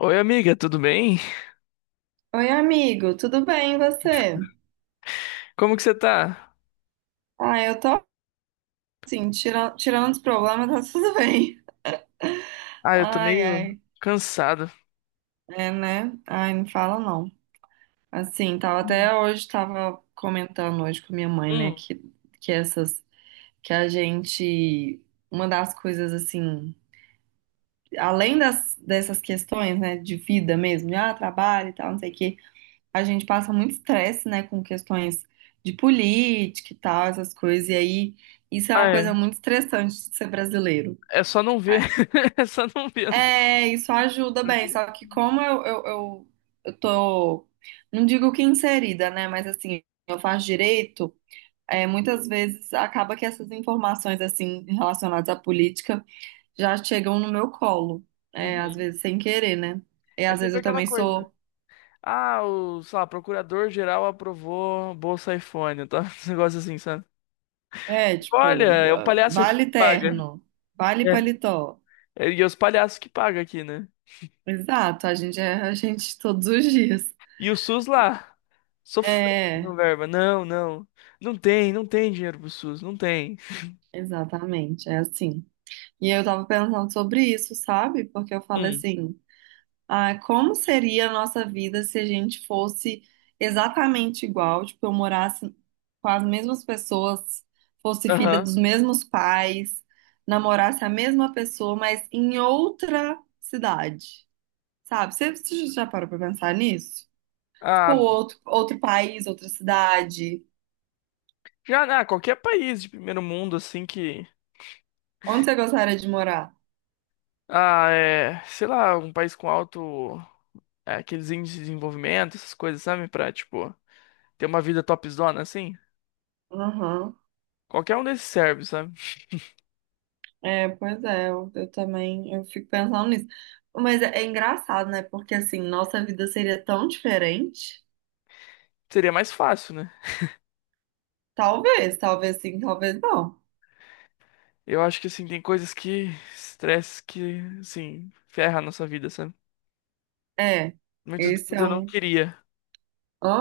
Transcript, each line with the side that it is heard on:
left: Oi, amiga, tudo bem?
right: Oi, amigo, tudo bem e você?
left: Como que você tá?
right: Ah, eu tô assim, tirando os problemas, tá tudo bem.
left: Ah, eu tô
right: Ai,
left: meio
right: ai,
left: cansado.
right: é, né? Ai, não fala não. Assim, tava até hoje, tava comentando hoje com minha mãe, né, que essas, que a gente, uma das coisas assim, além dessas questões, né, de vida mesmo, de trabalho e tal, não sei o quê. A gente passa muito estresse, né, com questões de política e tal, essas coisas, e aí isso é
left: Ah,
right: uma coisa
left: é.
right: muito estressante de ser brasileiro.
left: É só não ver.
right: É,
left: É só não ver as duas.
right: é, isso ajuda bem,
left: Porque-
right: só que como eu tô, não digo que inserida, né, mas assim, eu faço direito, é, muitas vezes acaba que essas informações, assim, relacionadas à política já chegam no meu colo, é, às
left: Uhum.
right: vezes sem querer, né? E
left: É
right: às vezes
left: sempre
right: eu
left: aquela
right: também
left: coisa.
right: sou.
left: Ah, o, sei lá, procurador-geral aprovou Bolsa iPhone, tá? Esse negócio assim, sabe?
right: É,
left: Olha,
right: tipo,
left: é o palhaço aqui que
right: vale
left: paga.
right: terno, vale
left: É.
right: paletó.
left: É, e é os palhaços que pagam aqui, né?
right: Exato, a gente é a gente todos os dias.
left: E o SUS lá, sofrendo
right: É,
left: com verba. Não, não. Não tem, não tem dinheiro pro SUS, não tem.
right: exatamente, é assim. E eu tava pensando sobre isso, sabe? Porque eu falo
left: Hum.
right: assim, como seria a nossa vida se a gente fosse exatamente igual, tipo, eu morasse com as mesmas pessoas, fosse filha
left: Aham.
right: dos mesmos pais, namorasse a mesma pessoa, mas em outra cidade. Sabe? Você já parou pra pensar nisso? Tipo,
left: Ah,
right: outro país, outra cidade.
left: já, né, qualquer país de primeiro mundo, assim, que...
right: Onde você gostaria de morar?
left: Ah, é... Sei lá, um país com alto... é, aqueles índices de desenvolvimento, essas coisas, sabe? Pra, tipo, ter uma vida topzona, assim.
right: Aham.
left: Qualquer um desses serve, sabe?
right: É, pois é, eu também eu fico pensando nisso. Mas é engraçado, né? Porque assim, nossa vida seria tão diferente.
left: Seria mais fácil, né?
right: Talvez, talvez sim, talvez não.
left: Eu acho que, assim, tem coisas que... Estresse que, assim, ferra a nossa vida, sabe?
right: É,
left: Muitos
right: esse
left: deles
right: é
left: eu não
right: um.
left: queria.
right: Hã?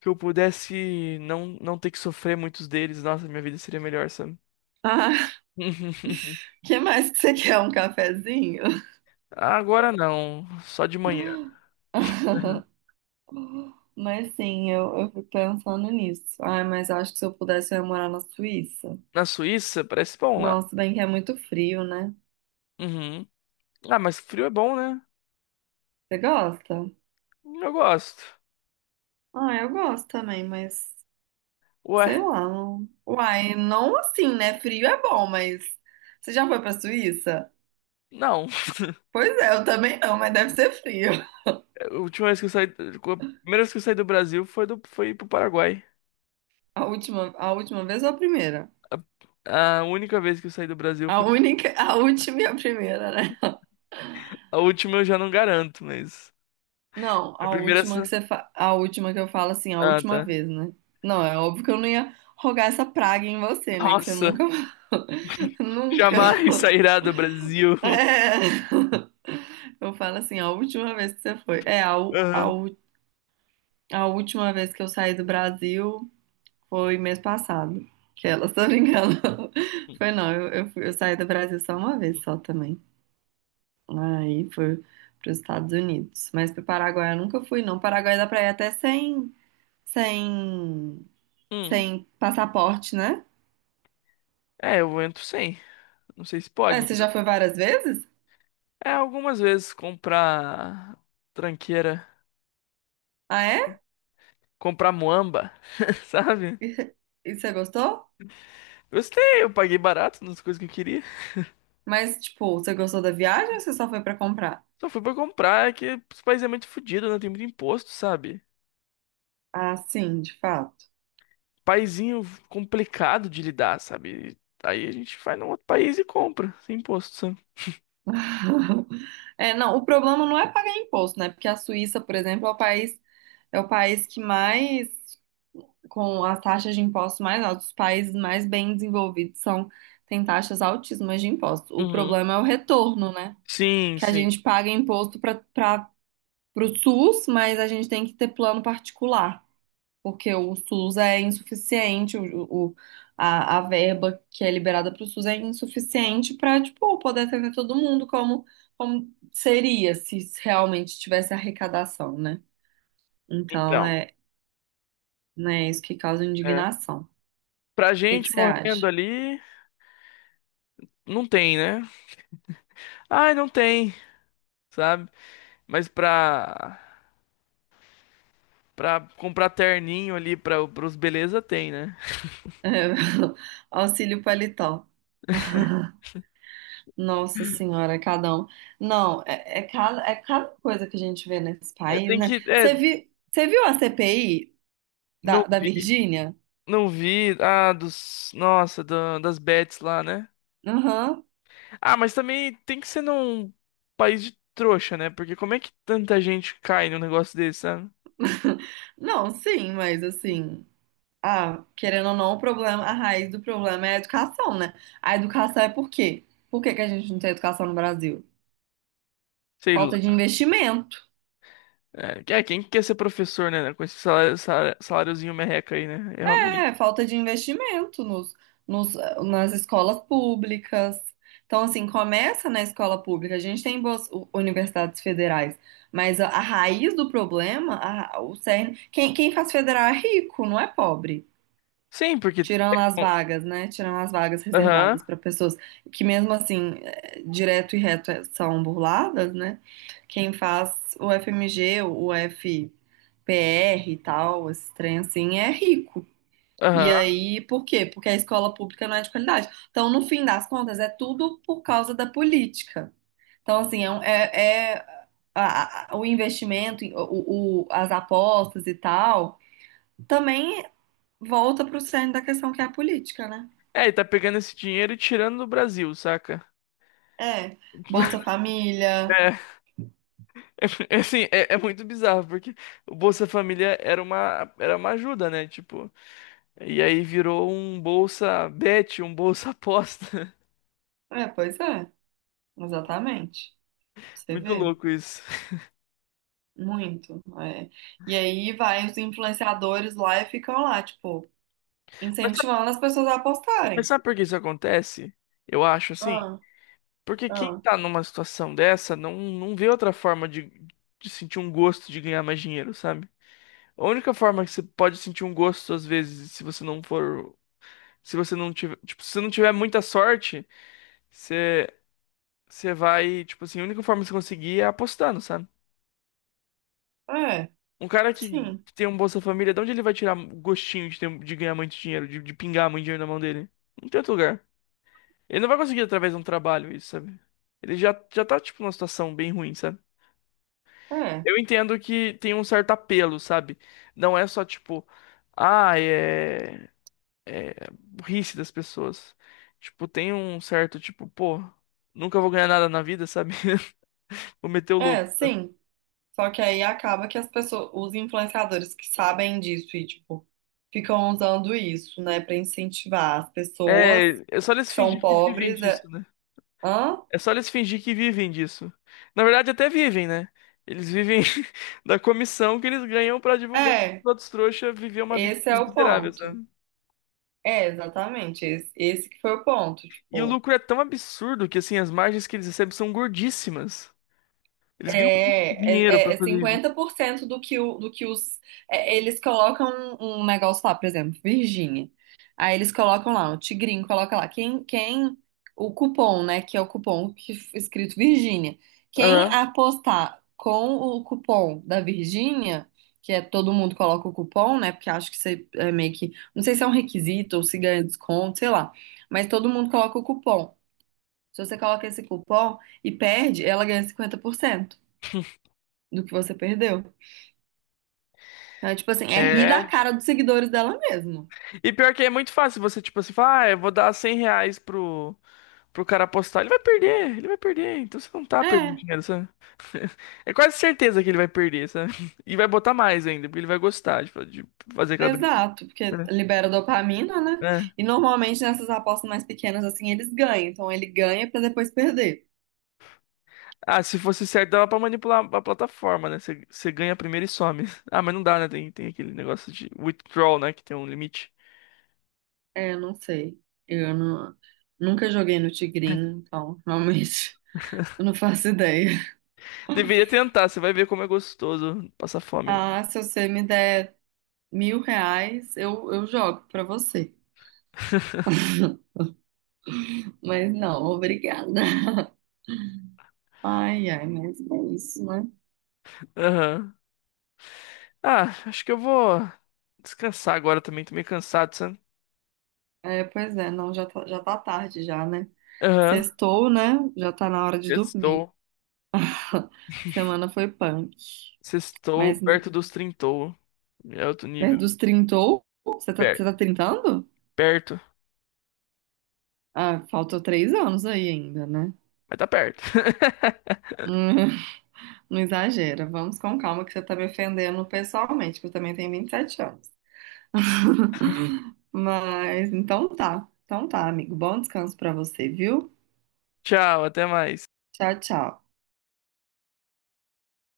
left: Que eu pudesse não, não ter que sofrer muitos deles. Nossa, minha vida seria melhor, sabe?
right: Ah, que mais que você quer? Um cafezinho?
left: Agora não. Só de manhã.
right: Mas sim, eu fico pensando nisso. Ai, mas eu acho que se eu pudesse, eu ia morar na Suíça.
left: Na Suíça, parece bom lá.
right: Nossa, bem que é muito frio, né?
left: Uhum. Ah, mas frio é bom, né?
right: Você gosta?
left: Eu gosto.
right: Ah, eu gosto também, mas
left: Ué,
right: sei lá. Uai, não assim, né? Frio é bom, mas você já foi pra Suíça?
left: não.
right: Pois é, eu também não, mas deve ser frio.
left: A última vez que eu saí. A primeira vez que eu saí do Brasil foi, do, foi pro Paraguai.
right: A última vez ou a primeira?
left: A única vez que eu saí do Brasil
right: A
left: foi.
right: única, a última e a primeira, né?
left: A última eu já não garanto, mas.
right: Não,
left: A primeira. É essa-
right: a última que eu falo assim, a
left: Ah,
right: última
left: tá.
right: vez, né? Não, é óbvio que eu não ia rogar essa praga em você, né? Que você
left: Nossa,
right: nunca, nunca.
left: jamais sairá do Brasil.
right: É. Eu falo assim, a última vez que você foi. É,
left: Aham.
right: a última vez que eu saí do Brasil foi mês passado. Que ela só me Foi não, eu saí do Brasil só uma vez só também. Aí foi para os Estados Unidos. Mas para o Paraguai eu nunca fui, não. Paraguai dá para ir até sem,
left: Hum.
right: sem passaporte, né?
left: É, eu entro sem. Não sei se pode,
right: Ah, você
left: mas.
right: já foi várias vezes?
left: É, algumas vezes comprar tranqueira.
right: Ah, é?
left: Comprar muamba, sabe?
right: E, e você gostou?
left: Gostei, eu paguei barato nas coisas que eu queria.
right: Mas, tipo, você gostou da viagem ou você só foi para comprar?
left: Só fui pra comprar, é que os países é muito fodido, não tem muito imposto, sabe?
right: Ah, sim, de fato.
left: Paizinho complicado de lidar, sabe? Aí a gente vai num outro país e compra, sem imposto, sabe?
right: É, não, o problema não é pagar imposto, né? Porque a Suíça, por exemplo, é o país que mais, com as taxas de impostos mais altas, os países mais bem desenvolvidos são, têm taxas altíssimas de impostos. O
left: Uhum.
right: problema é o retorno, né?
left: Sim,
right: Que a
left: sim.
right: gente paga imposto para o SUS, mas a gente tem que ter plano particular porque o SUS é insuficiente, o- a verba que é liberada para o SUS é insuficiente para, tipo, poder atender todo mundo como seria se realmente tivesse arrecadação, né? Então,
left: Então,
right: é, né, isso que causa
left: é.
right: indignação. O
left: Pra
right: que que
left: gente
right: você acha?
left: morrendo ali, não tem, né? Ai, não tem, sabe? Mas pra, pra comprar terninho ali pra, pros beleza, tem, né?
right: Auxílio paletó. Nossa senhora, cada um. Não, é, é cada coisa que a gente vê nesse
left: É,
right: país,
left: tem que.
right: né?
left: É,
right: Você viu a CPI
left: não.
right: da Virgínia?
left: Não vi. Ah, dos. Nossa, da- das bets lá, né?
right: Aham.
left: Ah, mas também tem que ser num país de trouxa, né? Porque como é que tanta gente cai num negócio desse, sabe?
right: Não, sim, mas assim, querendo ou não, o problema, a raiz do problema é a educação, né? A educação é por quê? Por que que a gente não tem educação no Brasil?
left: Sei
right: Falta de
left: lá.
right: investimento.
left: É, que- é, quem quer ser professor, né? Né, com esse salário, salário- saláriozinho merreca aí, né? É realmente.
right: É, falta de investimento nos, nas escolas públicas. Então, assim, começa na escola pública. A gente tem boas universidades federais, mas a raiz do problema, o cerne, quem faz federal é rico, não é pobre.
left: Sim, porque.
right: Tirando as vagas, né? Tirando as vagas reservadas
left: Aham,
right: para pessoas que, mesmo assim, é, direto e reto é, são burladas, né? Quem faz o FMG, o FPR e tal, esse trem assim, é rico. E
left: aham.
right: aí, por quê? Porque a escola pública não é de qualidade. Então, no fim das contas, é tudo por causa da política. Então, assim, é, é o investimento, as apostas e tal, também volta para o centro da questão que é a política, né?
left: É, e tá pegando esse dinheiro e tirando do Brasil, saca?
right: É, Bolsa Família.
left: É, assim, é, é muito bizarro, porque o Bolsa Família era uma ajuda, né? Tipo. E aí virou um bolsa bet, um bolsa aposta.
right: É, pois é, exatamente. Você
left: Muito
right: vê,
left: louco isso.
right: muito. É. E aí vai os influenciadores lá e ficam lá, tipo,
left: Mas sabe,
right: incentivando as pessoas a
left: mas
right: apostarem.
left: sabe por que isso acontece? Eu acho assim,
right: Ah,
left: porque quem
right: ah,
left: tá numa situação dessa não, não vê outra forma de sentir um gosto de ganhar mais dinheiro, sabe? A única forma que você pode sentir um gosto, às vezes, se você não for. Se você não tiver. Tipo, se você não tiver muita sorte, você, você vai. Tipo assim, a única forma de você conseguir é apostando, sabe?
right: é,
left: Um cara que
right: sim,
left: tem um Bolsa Família, de onde ele vai tirar gostinho de, ter- de ganhar muito dinheiro, de pingar muito dinheiro na mão dele? Não tem outro lugar. Ele não vai conseguir através de um trabalho isso, sabe? Ele já, já tá, tipo, numa situação bem ruim, sabe?
right: é,
left: Eu entendo que tem um certo apelo, sabe? Não é só, tipo, ah, é burrice das pessoas. Tipo, tem um certo, tipo, pô, nunca vou ganhar nada na vida, sabe? Vou meter o louco.
right: é, sim. Só que aí acaba que as pessoas, os influenciadores que sabem disso e, tipo, ficam usando isso, né, pra incentivar as pessoas
left: É, é só eles
right: que são
left: fingir que vivem
right: pobres. É,
left: disso, né?
right: hã?
left: É só eles fingir que vivem disso. Na verdade, até vivem, né? Eles vivem da comissão que eles ganham pra divulgar que os
right: É,
left: outros trouxas viver uma vida
right: esse é
left: mais
right: o
left: miserável,
right: ponto.
left: sabe?
right: É, exatamente. Esse que foi o ponto,
left: E o
right: tipo.
left: lucro é tão absurdo que, assim, as margens que eles recebem são gordíssimas. Eles ganham muito
right: É,
left: dinheiro
right: é, é
left: pra
right: é
left: fazer isso.
right: 50% do que, o, do que os. É, eles colocam um negócio lá, por exemplo, Virgínia. Aí eles colocam lá, o Tigrinho coloca lá. Quem. O cupom, né? Que é o cupom que, escrito Virgínia. Quem
left: Aham.
right: apostar com o cupom da Virgínia, que é todo mundo coloca o cupom, né? Porque acho que você é meio que. Não sei se é um requisito ou se ganha desconto, sei lá. Mas todo mundo coloca o cupom. Se você coloca esse cupom e perde, ela ganha 50% do que você perdeu. Então, é tipo assim, é rir da
left: É.
right: cara dos seguidores dela mesmo.
left: E pior que é muito fácil você, tipo assim, falar, ah, eu vou dar R$ 100 pro, pro cara apostar. Ele vai perder, ele vai perder. Então você não tá perdendo
right: É,
left: dinheiro, sabe? É quase certeza que ele vai perder, sabe? E vai botar mais ainda, porque ele vai gostar de fa- de fazer aquela
right: exato, porque
left: É.
right: libera dopamina, né?
left: É.
right: E normalmente nessas apostas mais pequenas, assim, eles ganham. Então ele ganha pra depois perder.
left: Ah, se fosse certo, dava pra manipular a plataforma, né? Você ganha primeiro e some. Ah, mas não dá, né? Tem, tem aquele negócio de withdrawal, né? Que tem um limite.
right: É, eu não sei. Eu não- nunca joguei no Tigrinho, então realmente eu não faço ideia.
left: Deveria tentar, você vai ver como é gostoso passar fome.
right: Ah, se você me der R$ 1.000, eu jogo pra você. Mas não, obrigada. Ai, ai, mas é isso, né?
left: Aham. Ah, acho que eu vou descansar agora também. Tô meio cansado, sabe?
right: É, pois é, não, já tá tarde já, né?
left: Aham.
right: Sextou, né? Já tá na hora de dormir.
left: Sextou.
right: Semana foi punk.
left: Sextou
right: Mas
left: perto dos trintou. É outro nível.
right: perto dos trintou, você tá, você
left: Per-
right: tá trintando?
left: Perto.
right: Ah, faltou 3 anos aí ainda, né?
left: Mas tá perto.
right: Hum. Não exagera, vamos com calma que você tá me ofendendo pessoalmente, que eu também tenho 27 anos. Mas então tá, amigo. Bom descanso pra você, viu?
left: Tchau, até mais.
right: Tchau, tchau.